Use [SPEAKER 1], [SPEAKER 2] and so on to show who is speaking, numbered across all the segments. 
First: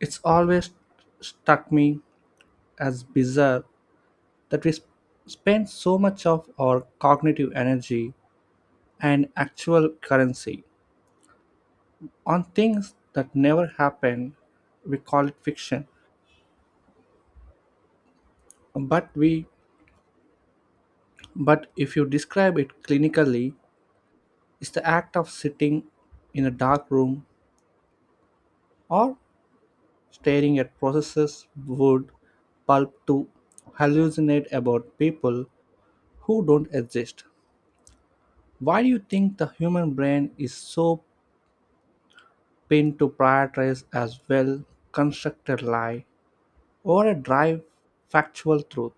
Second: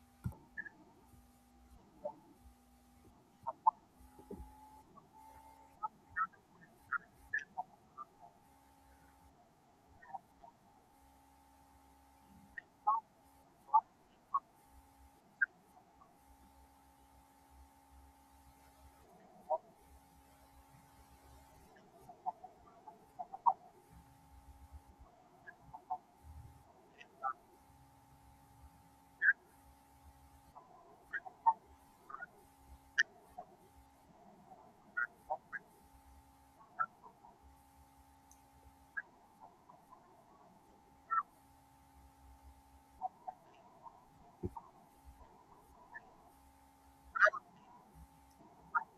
[SPEAKER 1] It's always struck me as bizarre that we spend so much of our cognitive energy and actual currency on things that never happen. We call it fiction, but we but if you describe it clinically, it's the act of sitting in a dark room or staring at processes wood pulp to hallucinate about people who don't exist. Why do you think the human brain is so pinned to prioritize as well constructed lie or a drive factual truth?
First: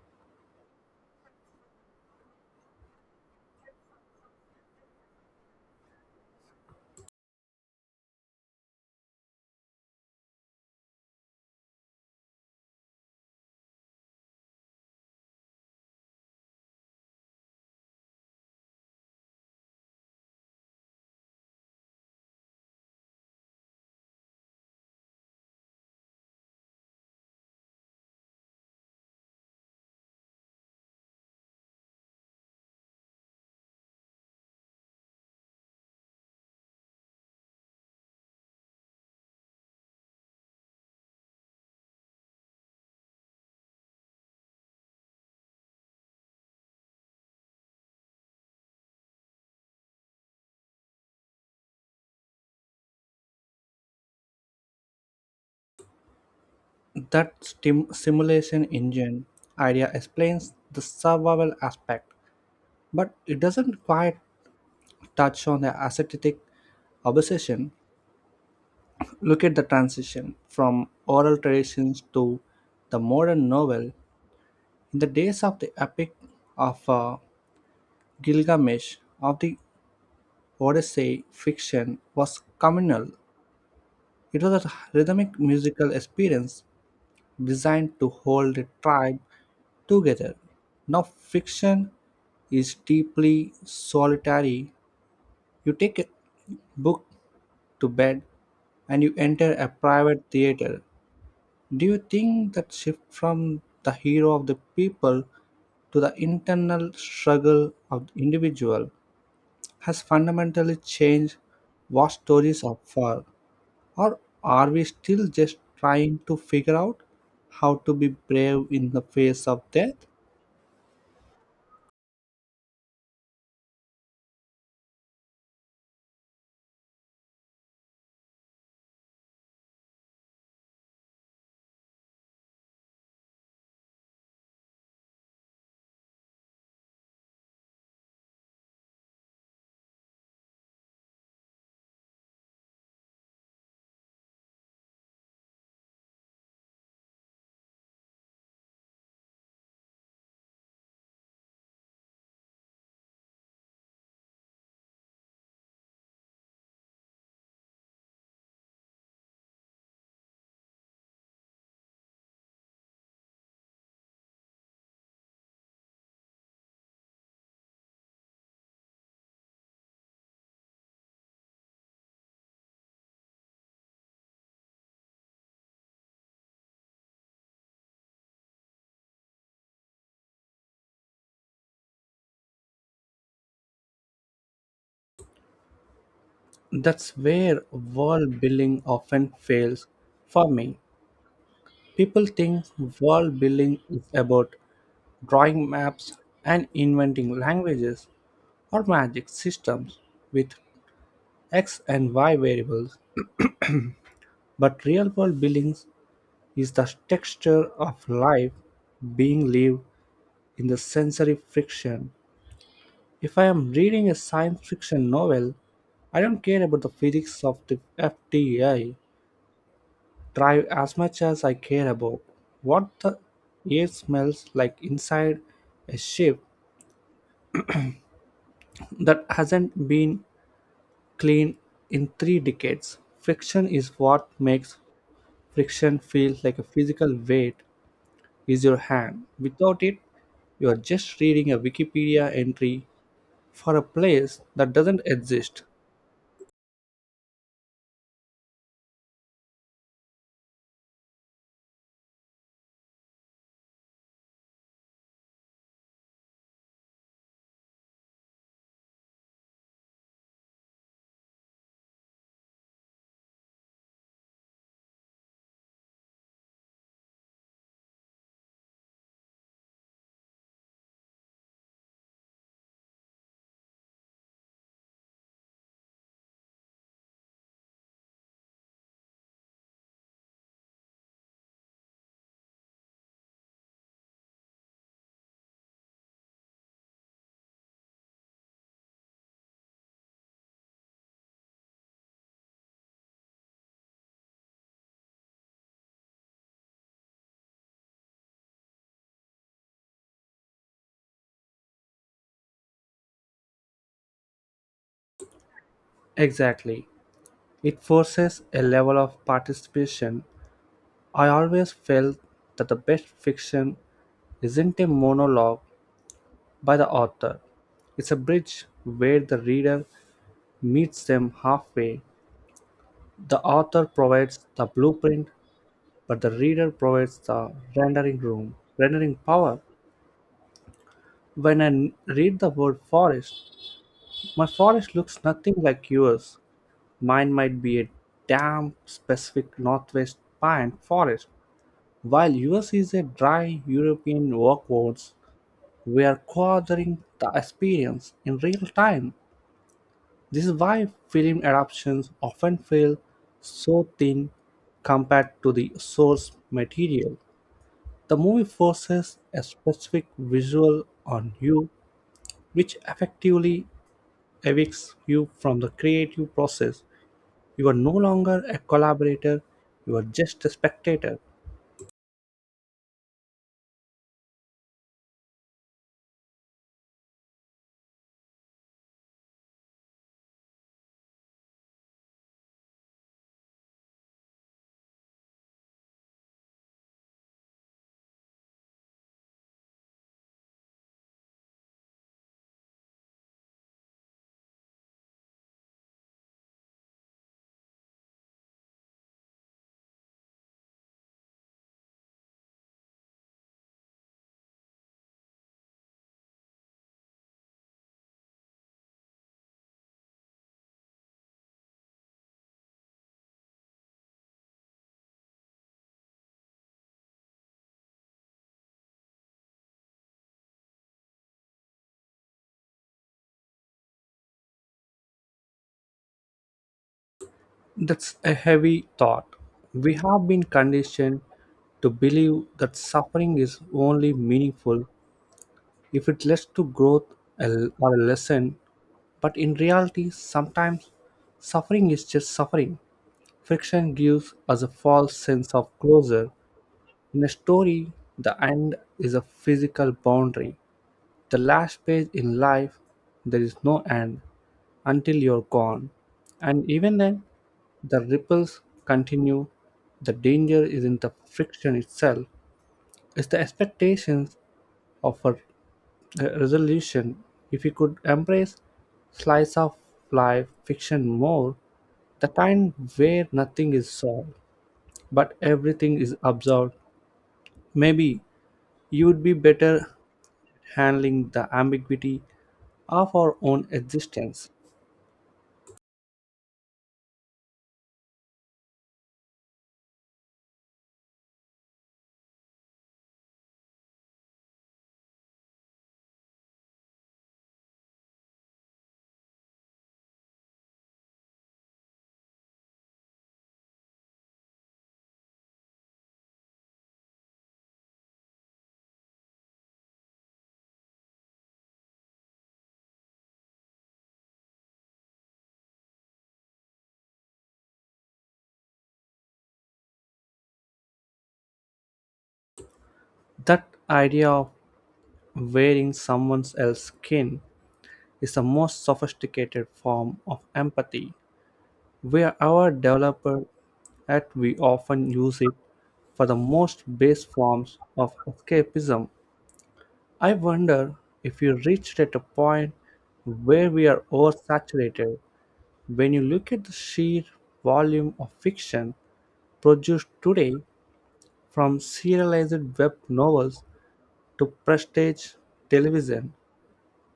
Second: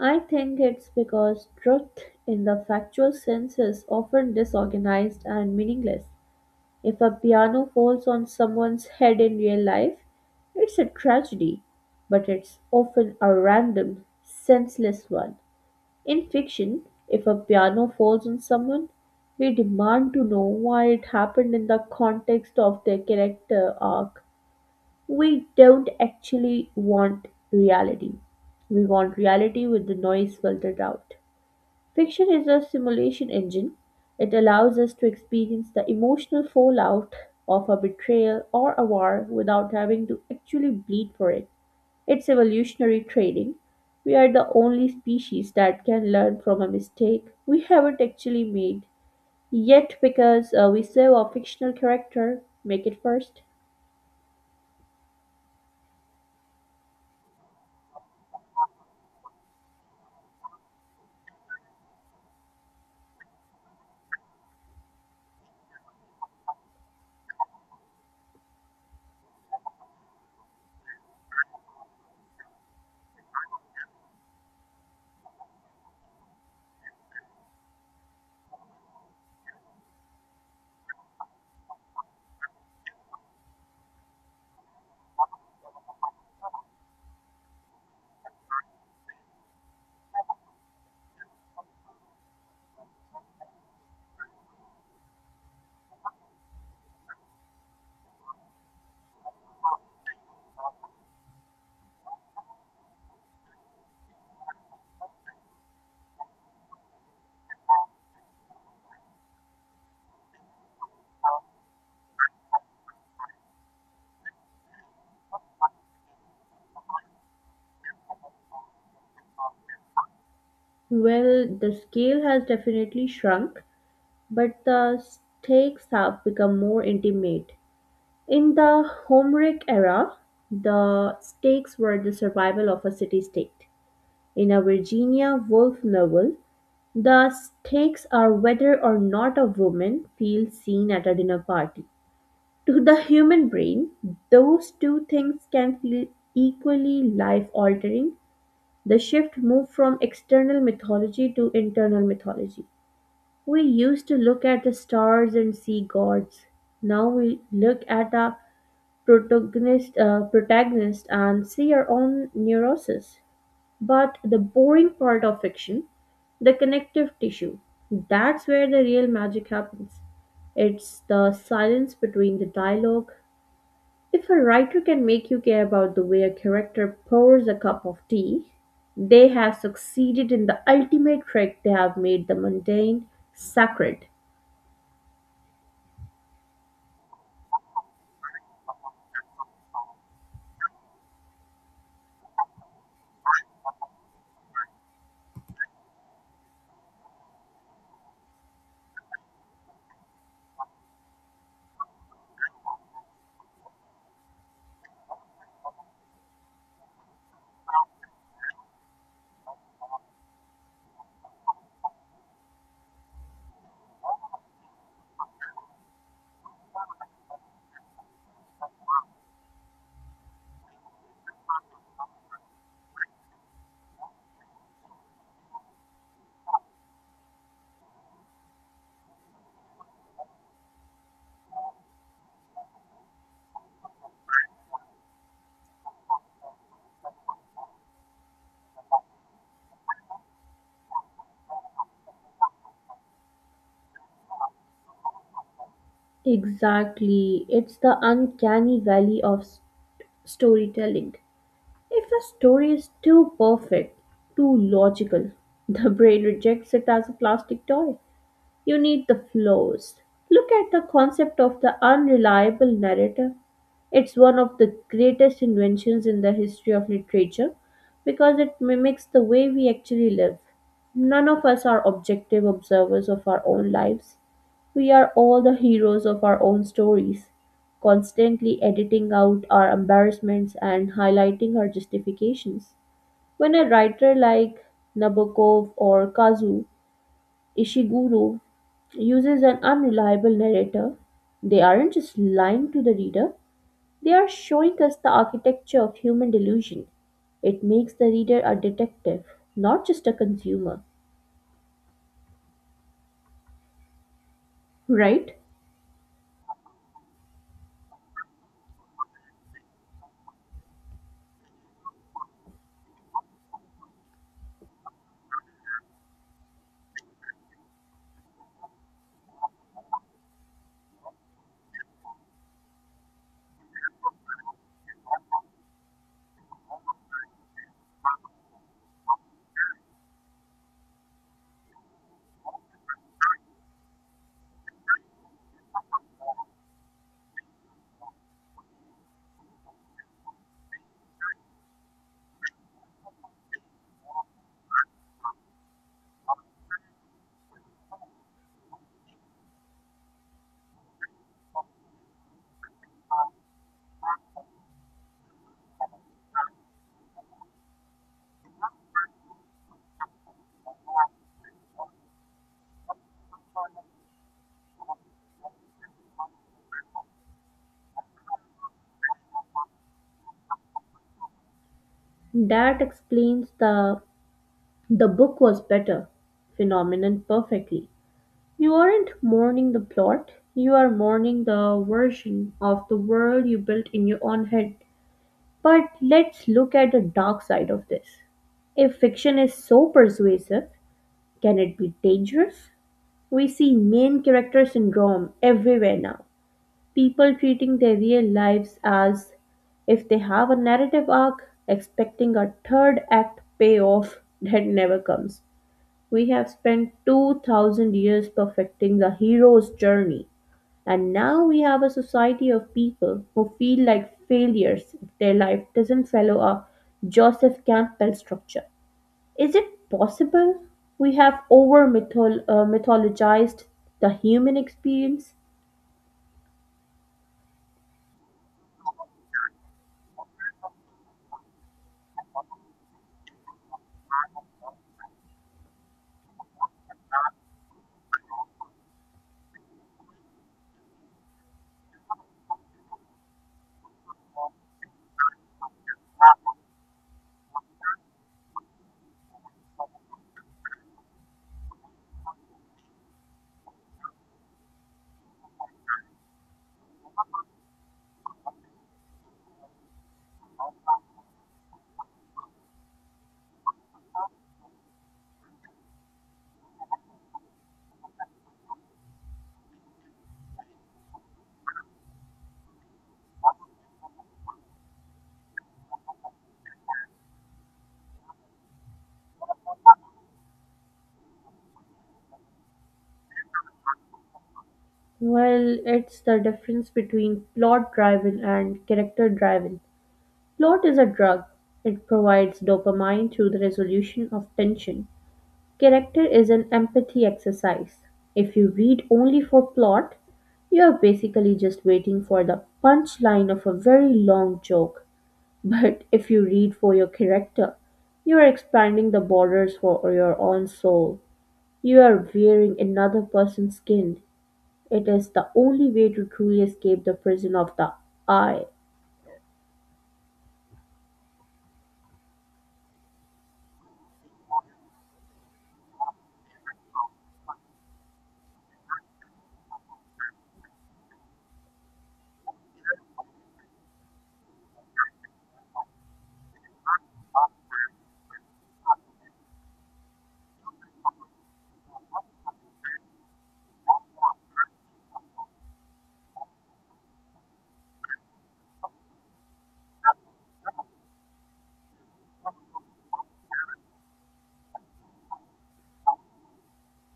[SPEAKER 2] I think it's because truth in the factual sense is often disorganized and meaningless. If a piano falls on someone's head in real life, it's a tragedy, but it's often a random, senseless one. In fiction, if a piano falls on someone, we demand to know why it happened in the context of their character arc. We don't actually want reality. We want reality with the noise filtered out. Fiction is a simulation engine. It allows us to experience the emotional fallout of a betrayal or a war without having to actually bleed for it. It's evolutionary training. We are the only species that can learn from a mistake we haven't actually made. Yet, because we serve a fictional character, make it first.
[SPEAKER 1] That simulation engine idea explains the survival aspect, but it doesn't quite touch on the ascetic obsession. Look at the transition from oral traditions to the modern novel. In the days of the epic of Gilgamesh, of the Odyssey fiction was communal. It was a rhythmic musical experience designed to hold the tribe together. Now, fiction is deeply solitary. You take a book to bed and you enter a private theater. Do you think that shift from the hero of the people to the internal struggle of the individual has fundamentally changed what stories are for? Or are we still just trying to figure out how to be brave in the face of death?
[SPEAKER 2] Well, the scale has definitely shrunk, but the stakes have become more intimate. In the Homeric era, the stakes were the survival of a city state. In a Virginia Woolf novel, the stakes are whether or not a woman feels seen at a dinner party. To the human brain, those two things can feel equally life altering. The shift moved from external mythology to internal mythology. We used to look at the stars and see gods. Now we look at a protagonist and see your own neuroses. But the boring part of fiction, the connective tissue, that's where the real magic happens. It's the silence between the dialogue. If a writer can make you care about the way a character pours a cup of tea, they have succeeded in the ultimate trick. They have made the mundane sacred.
[SPEAKER 1] That's where world building often fails for me. People think world building is about drawing maps and inventing languages or magic systems with X and Y variables. But real world building is the texture of life being lived in the sensory friction. If I am reading a science fiction novel, I don't care about the physics of the FTI drive as much as I care about what the air smells like inside a ship that hasn't been cleaned in 3 decades. Friction is what makes friction feel like a physical weight is your hand. Without it, you are just reading a Wikipedia entry for a place that doesn't exist.
[SPEAKER 2] Exactly. It's the uncanny valley of storytelling. If a story is too perfect, too logical, the brain rejects it as a plastic toy. You need the flaws. Look at the concept of the unreliable narrator. It's one of the greatest inventions in the history of literature because it mimics the way we actually live. None of us are objective observers of our own lives. We are all the heroes of our own stories, constantly editing out our embarrassments and highlighting our justifications. When a writer like Nabokov or Kazu Ishiguro uses an unreliable narrator, they aren't just lying to the reader, they are showing us the architecture of human delusion. It makes the reader a detective, not just a consumer, right?
[SPEAKER 1] Exactly. It forces a level of participation. I always felt that the best fiction isn't a monologue by the author, it's a bridge where the reader meets them halfway. The author provides the blueprint, but the reader provides the rendering room, rendering power. When I read the word forest, my forest looks nothing like yours. Mine might be a damp, specific northwest pine forest. While yours is a dry European workforce, we are gathering the experience in real time. This is why film adaptations often feel so thin compared to the source material. The movie forces a specific visual on you, which effectively evicts you from the creative process. You are no longer a collaborator, you are just a spectator.
[SPEAKER 2] That explains the "The book was better" phenomenon perfectly. You aren't mourning the plot, you are mourning the version of the world you built in your own head. But let's look at the dark side of this. If fiction is so persuasive, can it be dangerous? We see main character syndrome everywhere now. People treating their real lives as if they have a narrative arc, expecting a third act payoff that never comes. We have spent 2000 years perfecting the hero's journey, and now we have a society of people who feel like failures if their life doesn't follow a Joseph Campbell structure. Is it possible we have over mythologized the human experience?
[SPEAKER 1] That's a heavy thought. We have been conditioned to believe that suffering is only meaningful if it leads to growth or a lesson, but in reality, sometimes suffering is just suffering. Friction gives us a false sense of closure. In a story, the end is a physical boundary, the last page in life, there is no end until you're gone. And even then, the ripples continue. The danger is in the friction itself, it's the expectations of a resolution. If you could embrace slice of life fiction more, the kind where nothing is solved but everything is absorbed, maybe you would be better handling the ambiguity of our own existence.
[SPEAKER 2] Well, it's the difference between plot driven and character driven. Plot is a drug, it provides dopamine through the resolution of tension. Character is an empathy exercise. If you read only for plot, you are basically just waiting for the punchline of a very long joke. But if you read for your character, you are expanding the borders for your own soul. You are wearing another person's skin. It is the only way to truly escape the prison of the I.
[SPEAKER 1] That idea of wearing someone else's skin is the most sophisticated form of empathy. We are our developer and we often use it for the most base forms of escapism. I wonder if you reached at a point where we are oversaturated. When you look at the sheer volume of fiction produced today, from serialized web novels to prestige television,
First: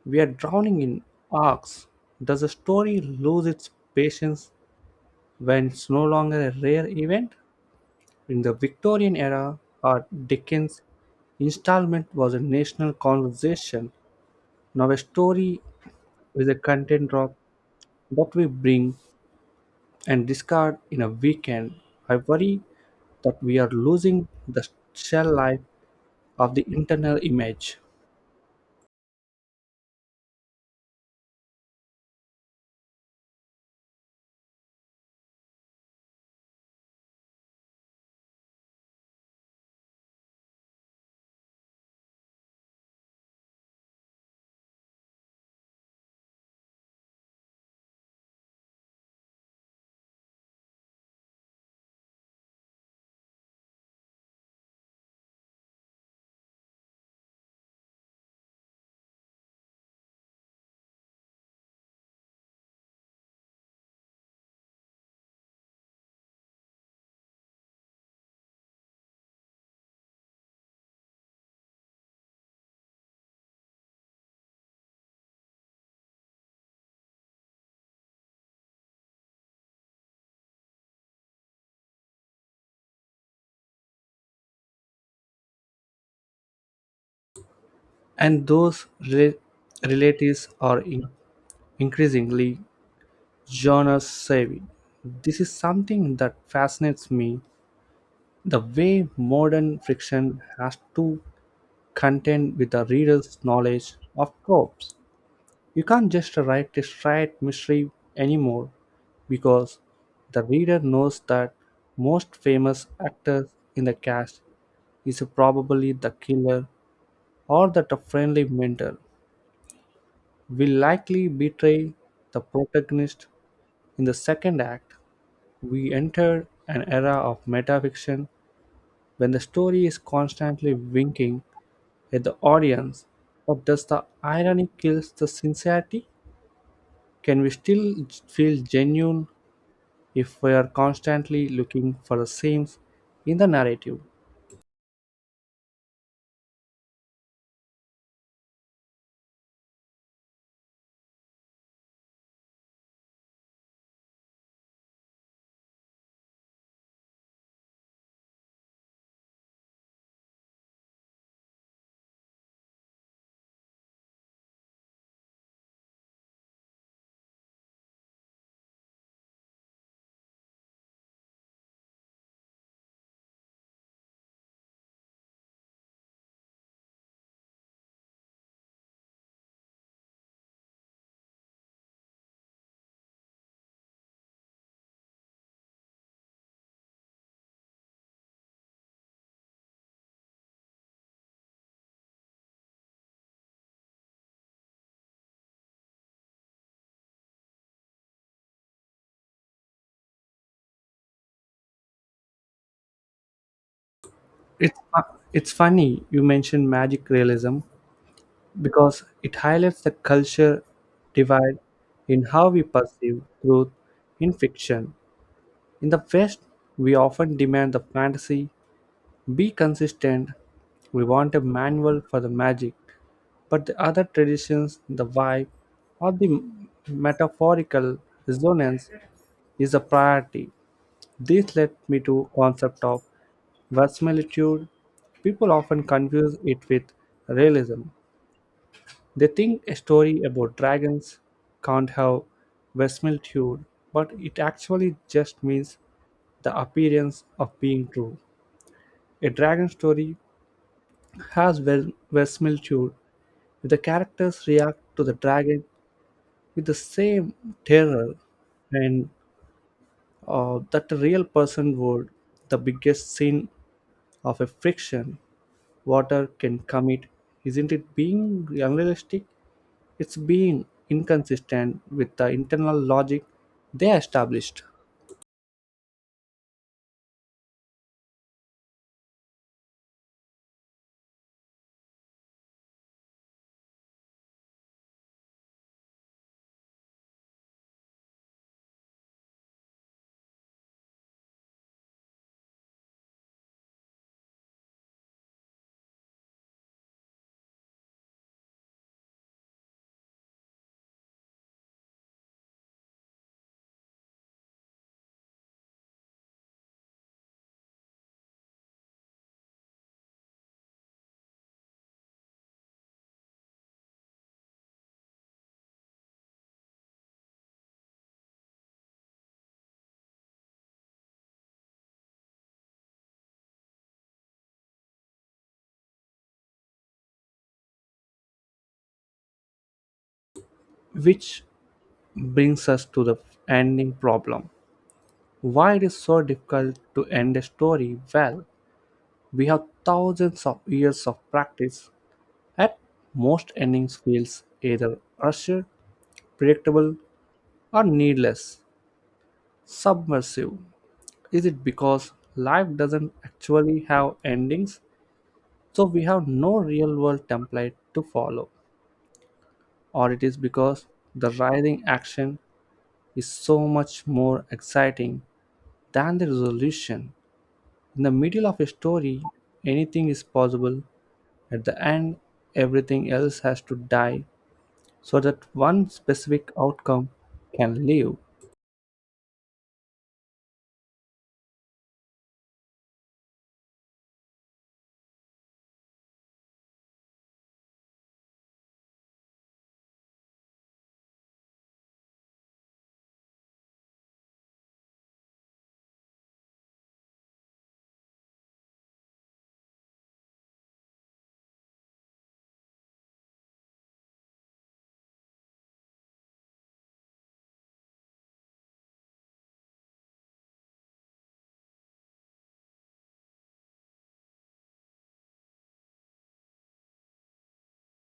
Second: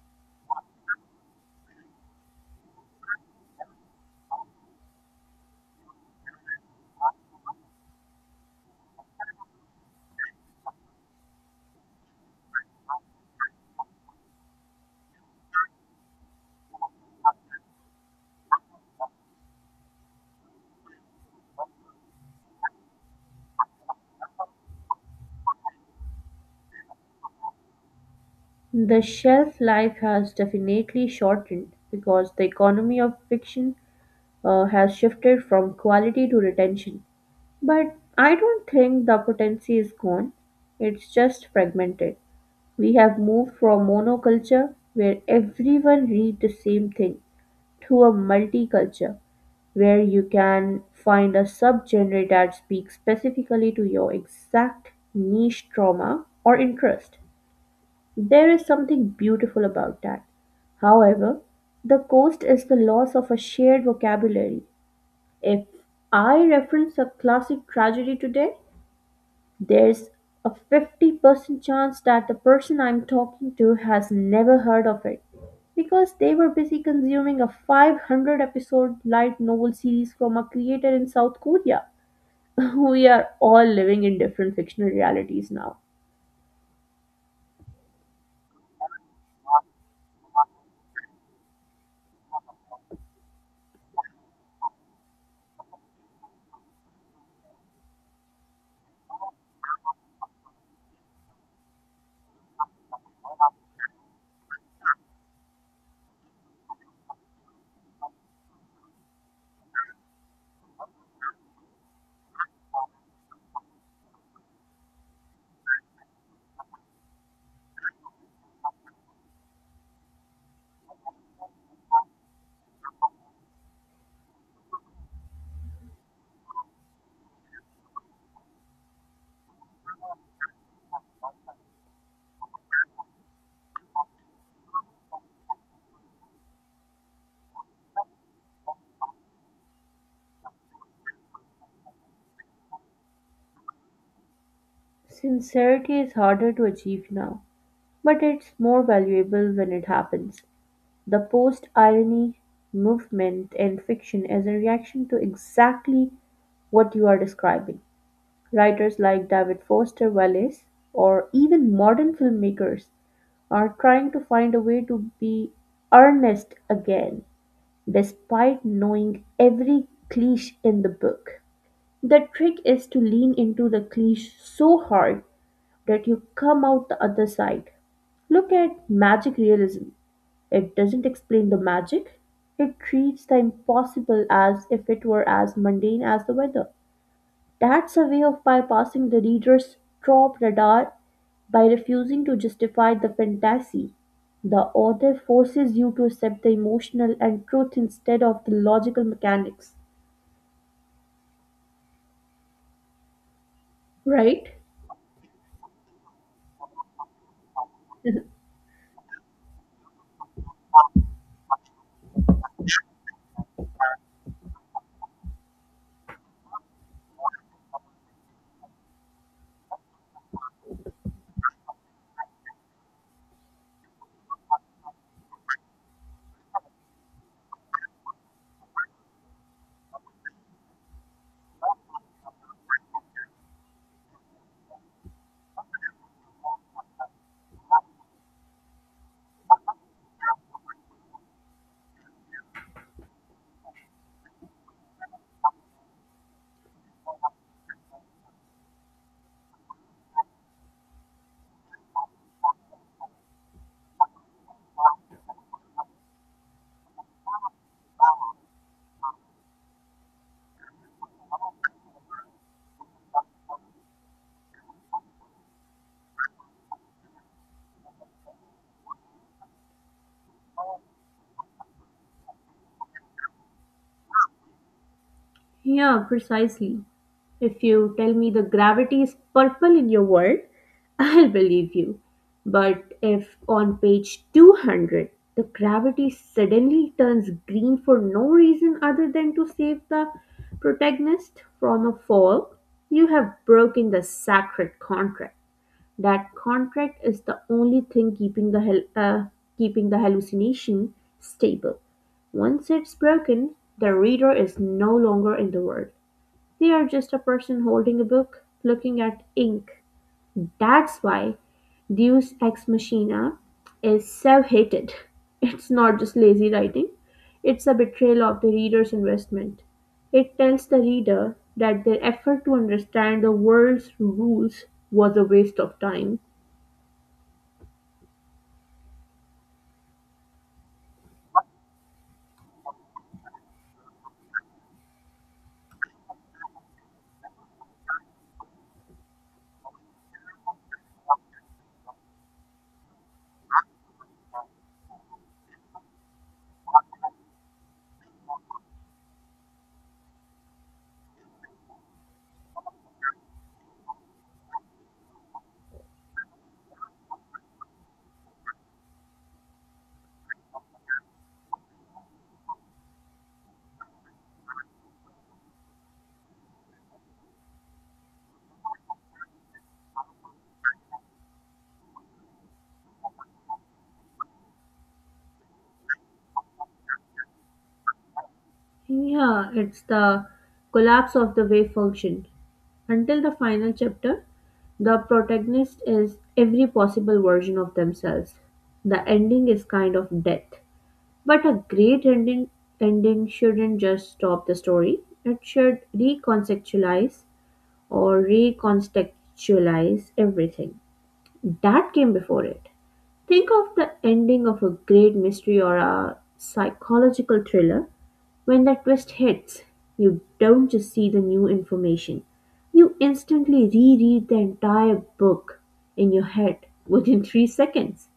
[SPEAKER 1] we are drowning in arcs. Does a story lose its patience when it's no longer a rare event? In the Victorian era, or Dickens' installment was a national conversation. Now, a story is a content drop that we bring and discard in a weekend. I worry that we are losing the shell life of the internal image.
[SPEAKER 2] The shelf life has definitely shortened because the economy of fiction has shifted from quality to retention. But I don't think the potency is gone, it's just fragmented. We have moved from monoculture, where everyone read the same thing, to a multiculture, where you can find a subgenre that speaks specifically to your exact niche trauma or interest. There is something beautiful about that. However, the cost is the loss of a shared vocabulary. If I reference a classic tragedy today, there's a 50% chance that the person I'm talking to has never heard of it because they were busy consuming a 500 episode light novel series from a creator in South Korea. We are all living in different fictional realities now.
[SPEAKER 1] And those relatives are increasingly genre savvy. This is something that fascinates me the way modern fiction has to contend with the reader's knowledge of tropes. You can't just write a straight mystery anymore because the reader knows that most famous actor in the cast is probably the killer or that a friendly mentor will likely betray the protagonist in the second act. We enter an era of metafiction when the story is constantly winking at the audience. But does the irony kill the sincerity? Can we still feel genuine if we are constantly looking for the seams in the narrative?
[SPEAKER 2] Sincerity is harder to achieve now, but it's more valuable when it happens. The post-irony movement in fiction is a reaction to exactly what you are describing. Writers like David Foster Wallace, or even modern filmmakers, are trying to find a way to be earnest again, despite knowing every cliche in the book. The trick is to lean into the cliche so hard that you come out the other side. Look at magic realism. It doesn't explain the magic. It treats the impossible as if it were as mundane as the weather. That's a way of bypassing the reader's top radar by refusing to justify the fantasy. The author forces you to accept the emotional and truth instead of the logical mechanics, right?
[SPEAKER 1] It's funny you mentioned magic realism because it highlights the culture divide in how we perceive truth in fiction. In the West, we often demand the fantasy be consistent, we want a manual for the magic, but the other traditions, the vibe, or the metaphorical resonance is a priority. This led me to concept of verisimilitude. People often confuse it with realism, they think a story about dragons can't have verisimilitude, but it actually just means the appearance of being true. A dragon story has verisimilitude if the characters react to the dragon with the same terror and that a real person would. The biggest sin of a fiction water can commit isn't it being unrealistic, it's being inconsistent with the internal logic they established.
[SPEAKER 2] Yeah, precisely. If you tell me the gravity is purple in your world, I'll believe you. But if on page 200 the gravity suddenly turns green for no reason other than to save the protagonist from a fall, you have broken the sacred contract. That contract is the only thing keeping the keeping the hallucination stable. Once it's broken, the reader is no longer in the world. They're just a person holding a book, looking at ink. That's why Deus Ex Machina is so hated. It's not just lazy writing, it's a betrayal of the reader's investment. It tells the reader that their effort to understand the world's rules was a waste of time.
[SPEAKER 1] Which brings us to the ending problem. Why it is so difficult to end a story well? We have thousands of years of practice. At most endings feels either rushed, predictable, or needless, submersive. Is it because life doesn't actually have endings, so we have no real world template to follow? Or it is because the writhing action is so much more exciting than the resolution. In the middle of a story, anything is possible. At the end, everything else has to die so that one specific outcome can live.
[SPEAKER 2] Yeah, it's the collapse of the wave function. Until the final chapter, the protagonist is every possible version of themselves. The ending is kind of death. But a great ending, shouldn't just stop the story, it should recontextualize everything that came before it. Think of the ending of a great mystery or a psychological thriller when that twist hits, you don't just see the new information, you instantly reread the entire book in your head within 3 seconds.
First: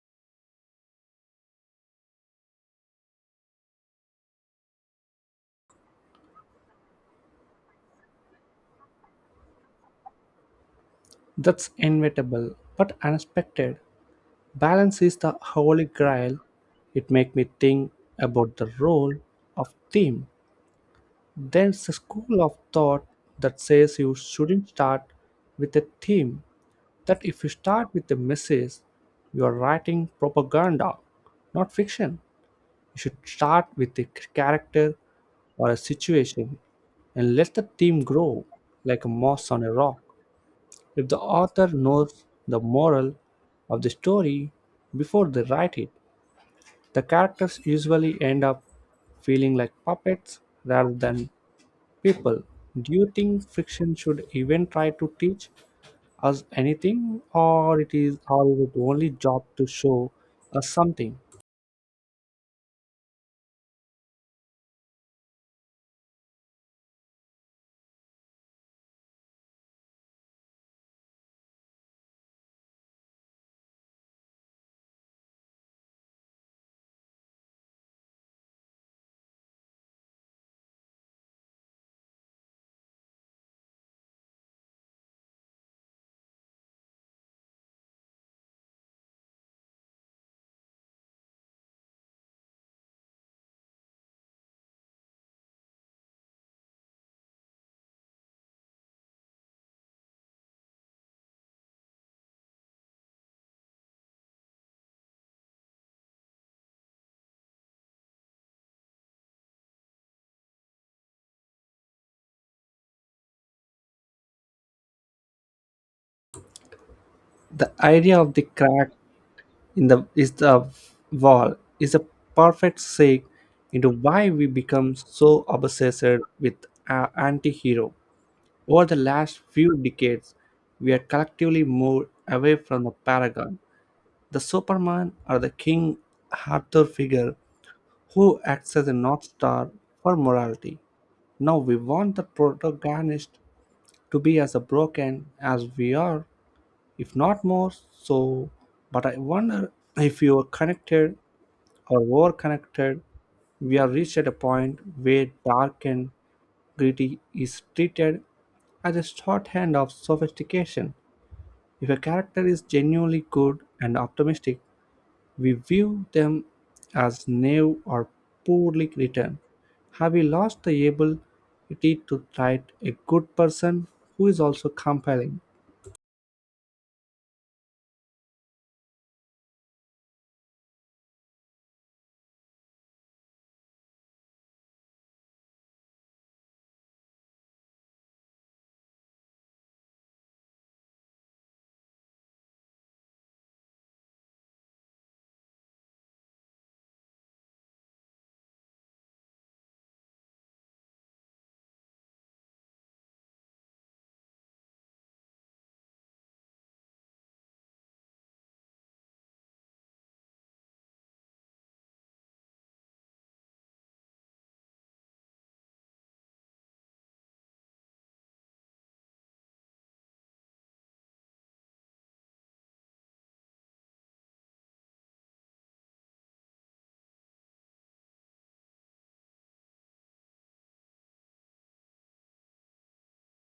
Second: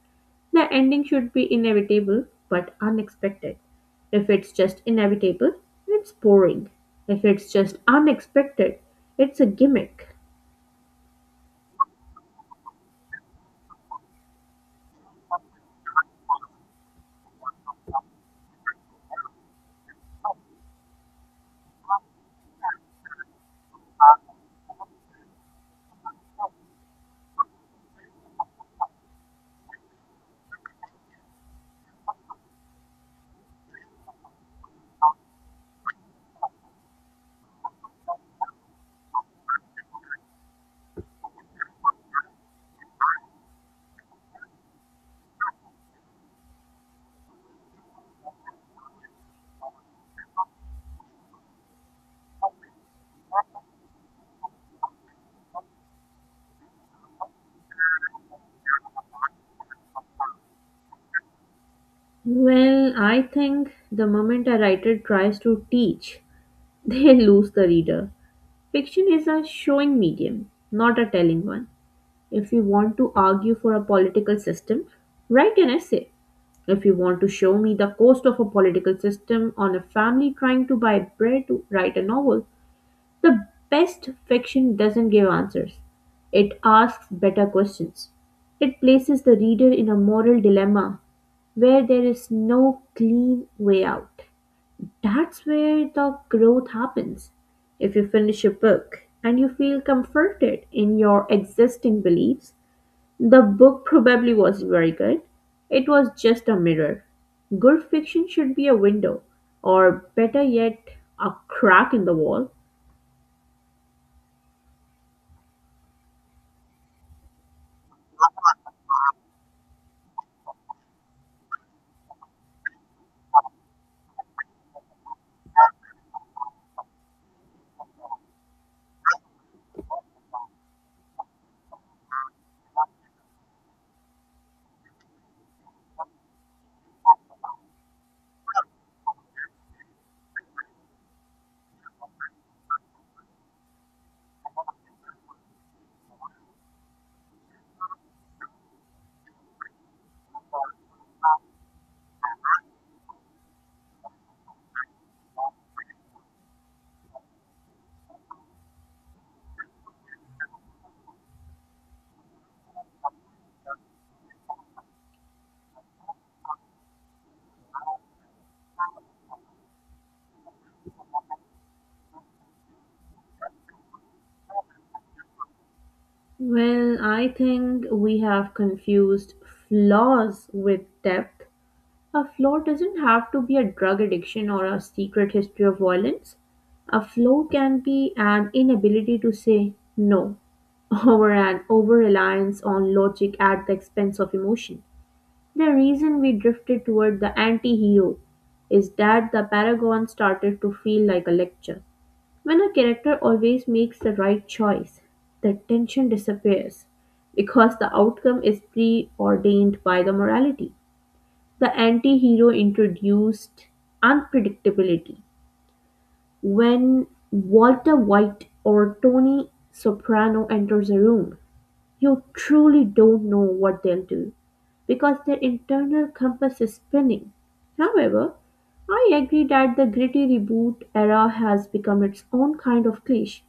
[SPEAKER 2] The ending should be inevitable but unexpected. If it's just inevitable, it's boring. If it's just unexpected, it's a gimmick.
[SPEAKER 1] That's inevitable but unexpected. Balance is the holy grail. It makes me think about the role of theme. There's a school of thought that says you shouldn't start with a theme, that if you start with a message, you are writing propaganda, not fiction. You should start with a character or a situation and let the theme grow like a moss on a rock. If the author knows the moral of the story before they write it, the characters usually end up feeling like puppets rather than people. Do you think fiction should even try to teach us anything, or is it only job to show us something?
[SPEAKER 2] Well, I think the moment a writer tries to teach, they lose the reader. Fiction is a showing medium, not a telling one. If you want to argue for a political system, write an essay. If you want to show me the cost of a political system on a family trying to buy bread to write a novel, the best fiction doesn't give answers. It asks better questions. It places the reader in a moral dilemma where there is no clean way out. That's where the growth happens. If you finish a book and you feel comforted in your existing beliefs, the book probably wasn't very good. It was just a mirror. Good fiction should be a window, or better yet, a crack in the wall.
[SPEAKER 1] The idea of the crack in the is the wall is a perfect segue into why we become so obsessed with anti-hero. Over the last few decades, we have collectively moved away from the paragon, the Superman, or the King Arthur figure who acts as a North Star for morality. Now we want the protagonist to be as broken as we are, if not more so. But I wonder if you are connected or were connected, we have reached at a point where dark and gritty is treated as a shorthand of sophistication. If a character is genuinely good and optimistic, we view them as naive or poorly written. Have we lost the ability to write a good person who is also compelling?
[SPEAKER 2] Well, I think we have confused flaws with depth. A flaw doesn't have to be a drug addiction or a secret history of violence. A flaw can be an inability to say no, or an over reliance on logic at the expense of emotion. The reason we drifted toward the anti hero is that the Paragon started to feel like a lecture. When a character always makes the right choice, the tension disappears because the outcome is preordained by the morality. The anti hero introduced unpredictability. When Walter White or Tony Soprano enters a room, you truly don't know what they'll do, because their internal compass is spinning. However, I agree that the gritty reboot era has become its own kind of cliche.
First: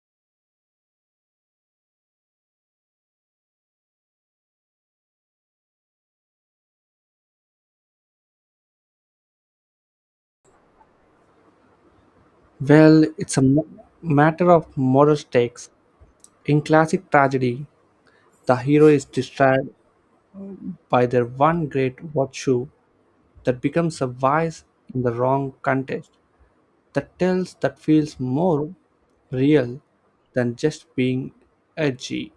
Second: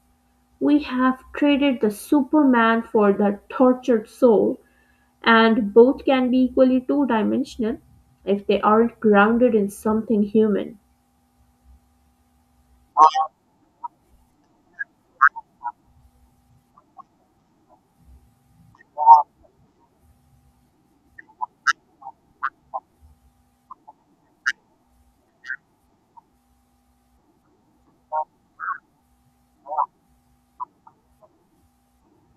[SPEAKER 2] We have traded the Superman for the tortured soul, and both can be equally two dimensional if they aren't grounded in something human.
[SPEAKER 1] Well, it's a matter of moral stakes. In classic tragedy, the hero is destroyed by their one great virtue that becomes a vice in the wrong context. The tales that feels more real than just being edgy.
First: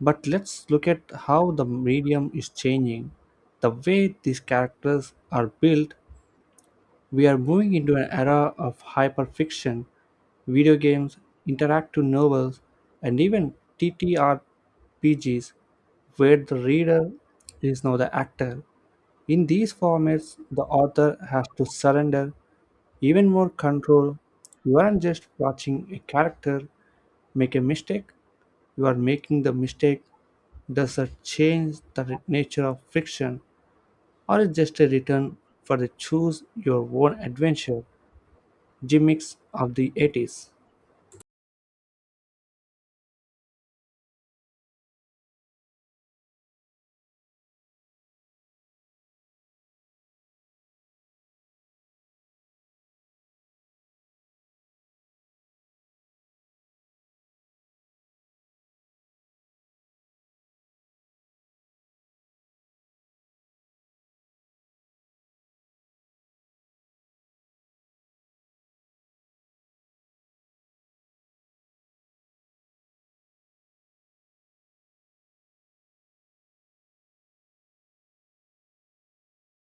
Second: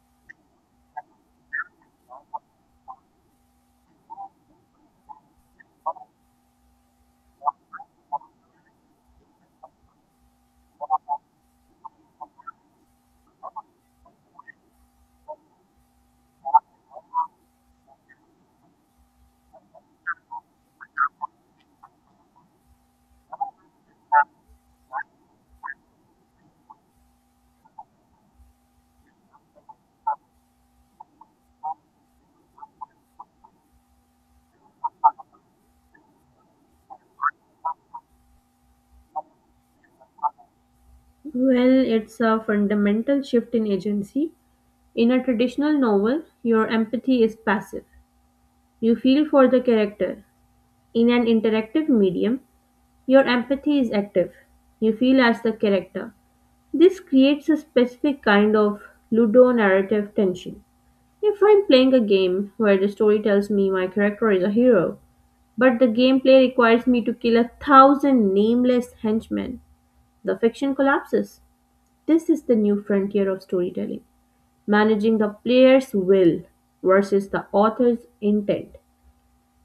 [SPEAKER 1] But let's look at how the medium is changing. The way these characters are built we are moving into an era of hyperfiction, video games, interactive novels, and even TTRPGs, where the reader is now the actor. In these formats, the author has to surrender even more control. You aren't just watching a character make a mistake, you are making the mistake. Does that change the nature of fiction? Or it's just a return for the choose your own adventure gimmicks of the 80s.
[SPEAKER 2] Well, it's a fundamental shift in agency. In a traditional novel, your empathy is passive. You feel for the character. In an interactive medium, your empathy is active. You feel as the character. This creates a specific kind of ludonarrative tension. If I'm playing a game where the story tells me my character is a hero, but the gameplay requires me to kill a thousand nameless henchmen, the fiction collapses. This is the new frontier of storytelling managing the player's will versus the author's intent.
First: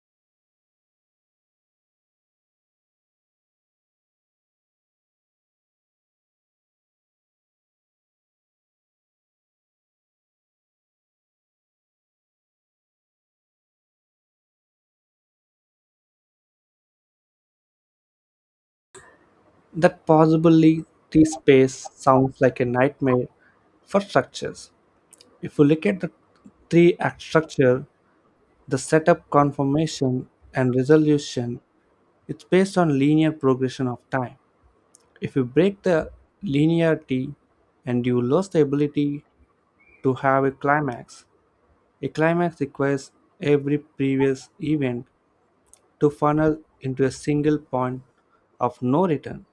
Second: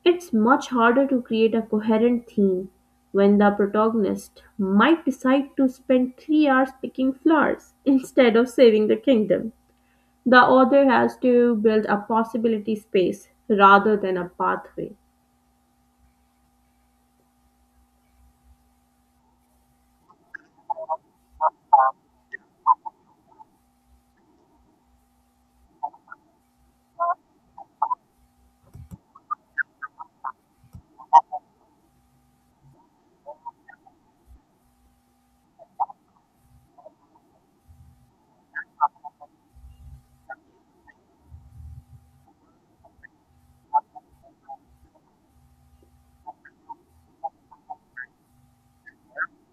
[SPEAKER 2] It's much harder to create a coherent theme when the protagonist might decide to spend 3 hours picking flowers instead of saving the kingdom. The author has to build a possibility space rather than a pathway.
[SPEAKER 1] That possibly the space sounds like a nightmare for structures. If you look at the three act structure, the setup, confirmation, and resolution, it's based on linear progression of time. If you break the linearity and you lose the ability to have a climax requires every previous event to funnel into a single point of no return.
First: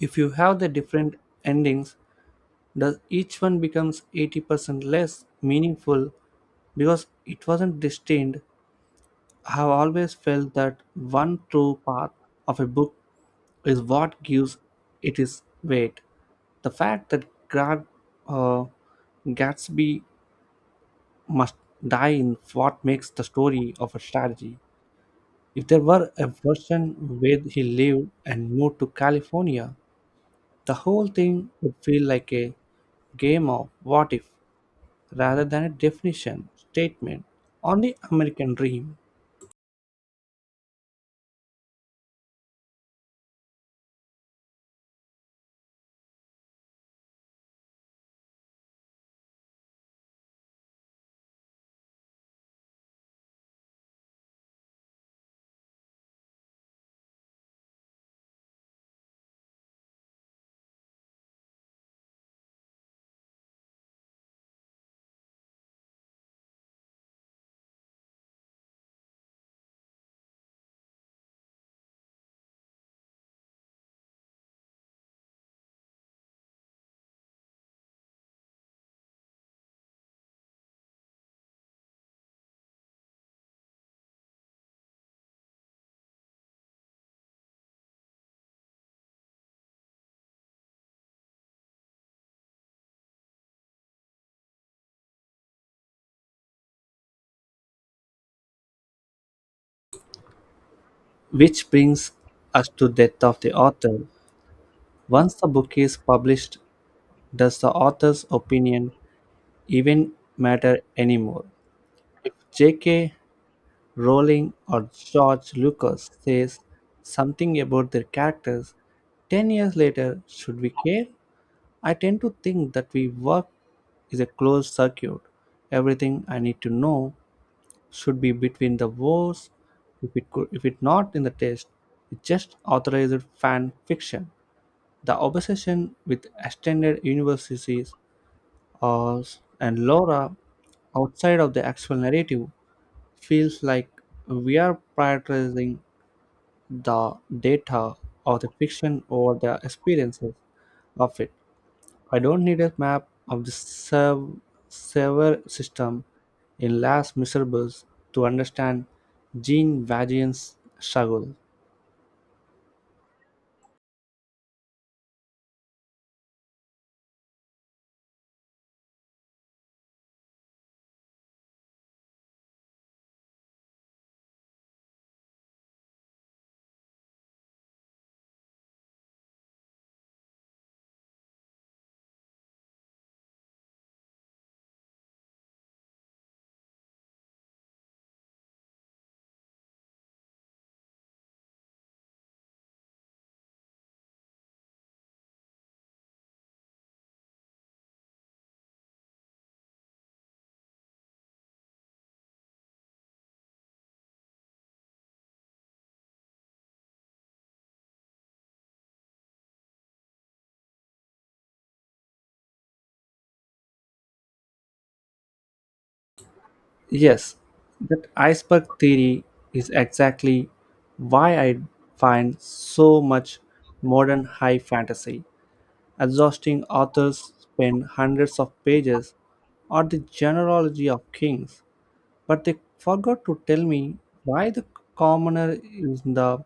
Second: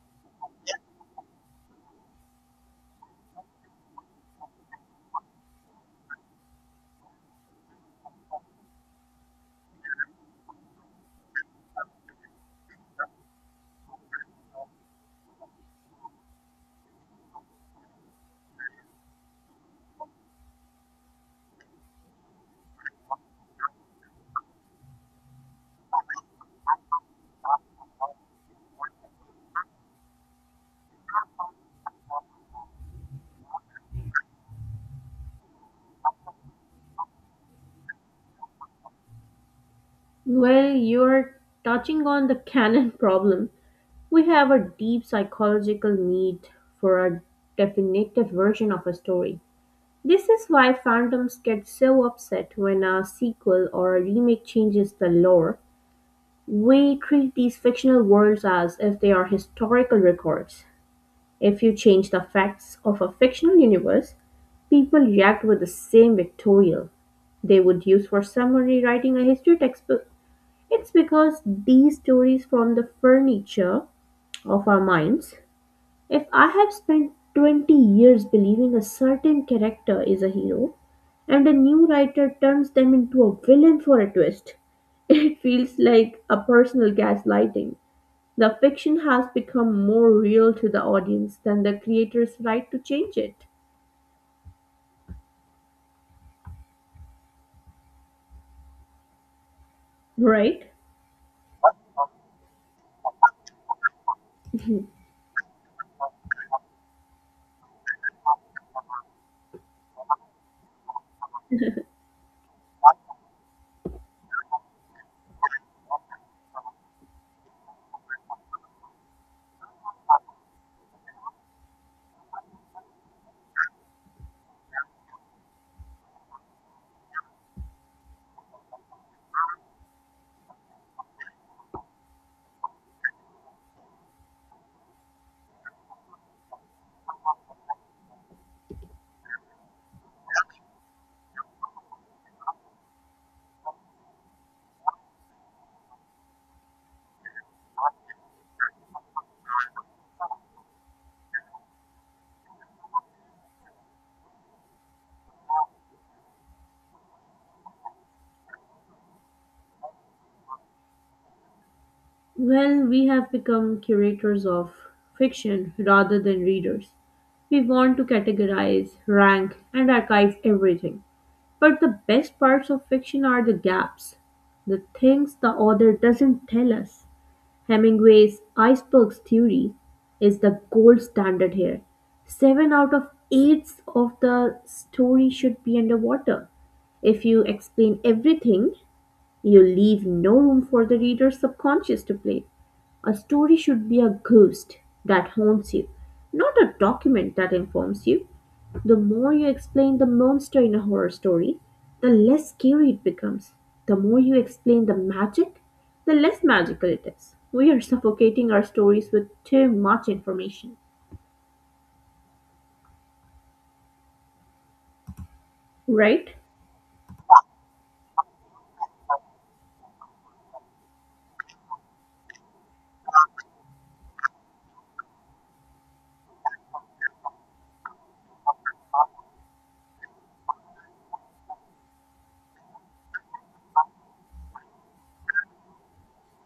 [SPEAKER 1] If you have the different endings, does each one becomes 80% less meaningful because it wasn't destined? I have always felt that one true path of a book is what gives it its weight. The fact that Grant uh, Gatsby must die in what makes the story of a strategy. If there were a version where he lived and moved to California, the whole thing would feel like a game of what if rather than a definition statement on the American dream.
[SPEAKER 2] Well, you're touching on the canon problem. We have a deep psychological need for a definitive version of a story. This is why fandoms get so upset when a sequel or a remake changes the lore. We treat these fictional worlds as if they are historical records. If you change the facts of a fictional universe, people react with the same victorial they would use for summary writing a history textbook. It's because these stories form the furniture of our minds. If I have spent 20 years believing a certain character is a hero, and a new writer turns them into a villain for a twist, it feels like a personal gaslighting. The fiction has become more real to the audience than the creator's right to change it, right?
[SPEAKER 1] Which brings us to death of the author. Once the book is published, does the author's opinion even matter anymore? If J.K. Rowling or George Lucas says something about their characters 10 years later, should we care? I tend to think that we work is a closed circuit. Everything I need to know should be between the wars. If it could, if it not in the test, it just authorized fan fiction. The obsession with extended universes or and Laura outside of the actual narrative feels like we are prioritizing the data of the fiction or the experiences of it. I don't need a map of the server system in Last Miserables to understand Jean Vagian's struggle.
[SPEAKER 2] Well, we have become curators of fiction rather than readers. We want to categorize, rank, and archive everything. But the best parts of fiction are the gaps, the things the author doesn't tell us. Hemingway's icebergs theory is the gold standard here. Seven out of eight of the story should be underwater. If you explain everything, you leave no room for the reader's subconscious to play. A story should be a ghost that haunts you, not a document that informs you. The more you explain the monster in a horror story, the less scary it becomes. The more you explain the magic, the less magical it is. We are suffocating our stories with too much information, right?
[SPEAKER 1] Yes, that iceberg theory is exactly why I find so much modern high fantasy. Exhausting authors spend hundreds of pages on the genealogy of kings but they forgot to tell me why the commoner in the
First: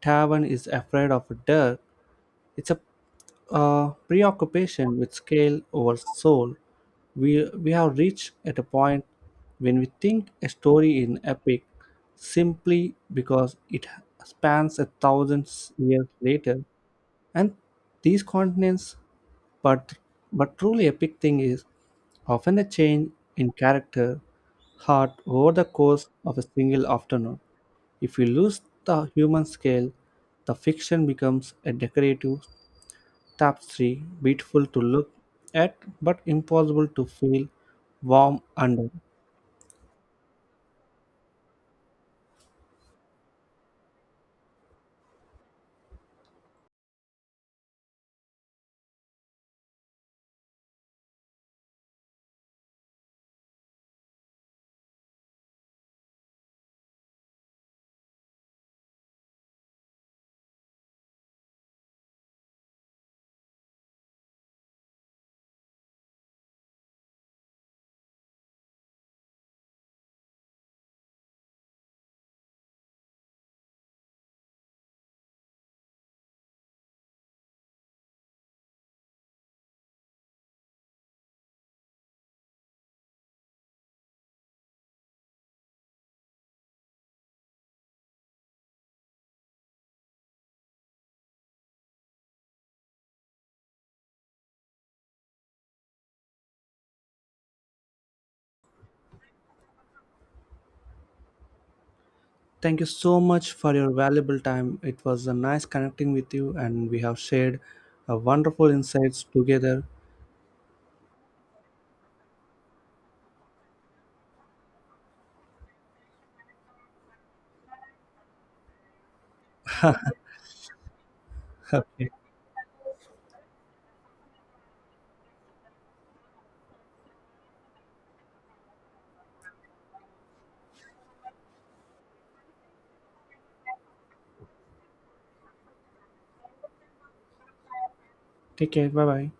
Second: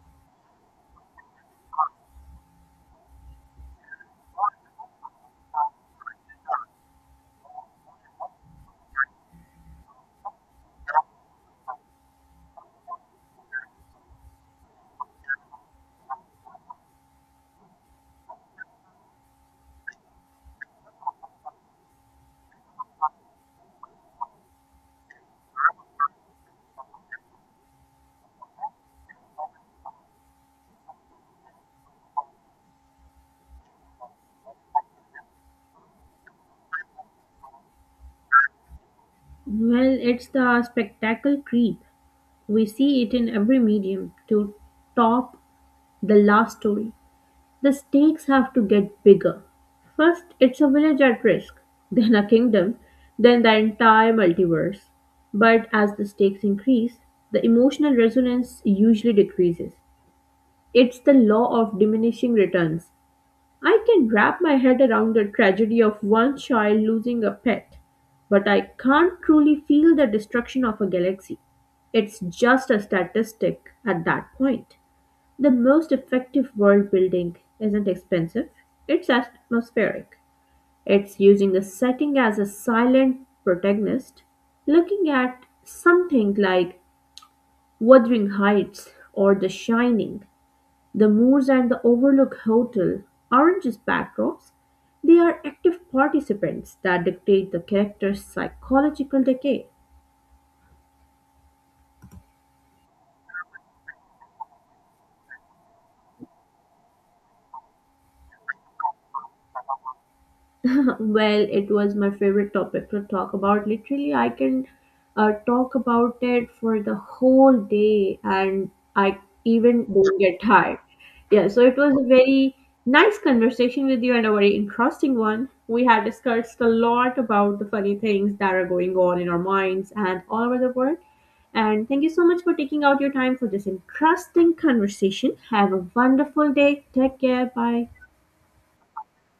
[SPEAKER 1] tavern is afraid of dirt. It's a preoccupation with scale over soul. We have reached at a point when we think a story is an epic simply because it spans a thousand years later and these continents but but truly epic thing is often a change in character heart over the course of a single afternoon. If we lose the human scale the fiction becomes a decorative tapestry beautiful to look at but impossible to feel warm under.
[SPEAKER 2] Well, it's the spectacle creep. We see it in every medium to top the last story. The stakes have to get bigger. First, it's a village at risk, then a kingdom, then the entire multiverse. But as the stakes increase, the emotional resonance usually decreases. It's the law of diminishing returns. I can wrap my head around the tragedy of one child losing a pet, but I can't truly feel the destruction of a galaxy. It's just a statistic at that point. The most effective world building isn't expensive, it's atmospheric. It's using the setting as a silent protagonist, looking at something like Wuthering Heights or The Shining. The Moors and the Overlook Hotel aren't just backdrops, they are active participants that dictate the character's psychological decay.
[SPEAKER 1] Thank you so much for your valuable time. It was a nice connecting with you and we have shared a wonderful insights together.
[SPEAKER 2] Well, it was my favorite topic to talk about. Literally, I can talk about it for the whole day and I even don't get tired. Yeah, so it was a
[SPEAKER 1] Okay.
[SPEAKER 2] very nice conversation with you and a very interesting one. We had discussed a lot about the funny things that are going on in our minds and all over the world. And thank you so much for taking out your time for this interesting conversation. Have a wonderful day. Take care. Bye.
[SPEAKER 1] Take care. Bye bye.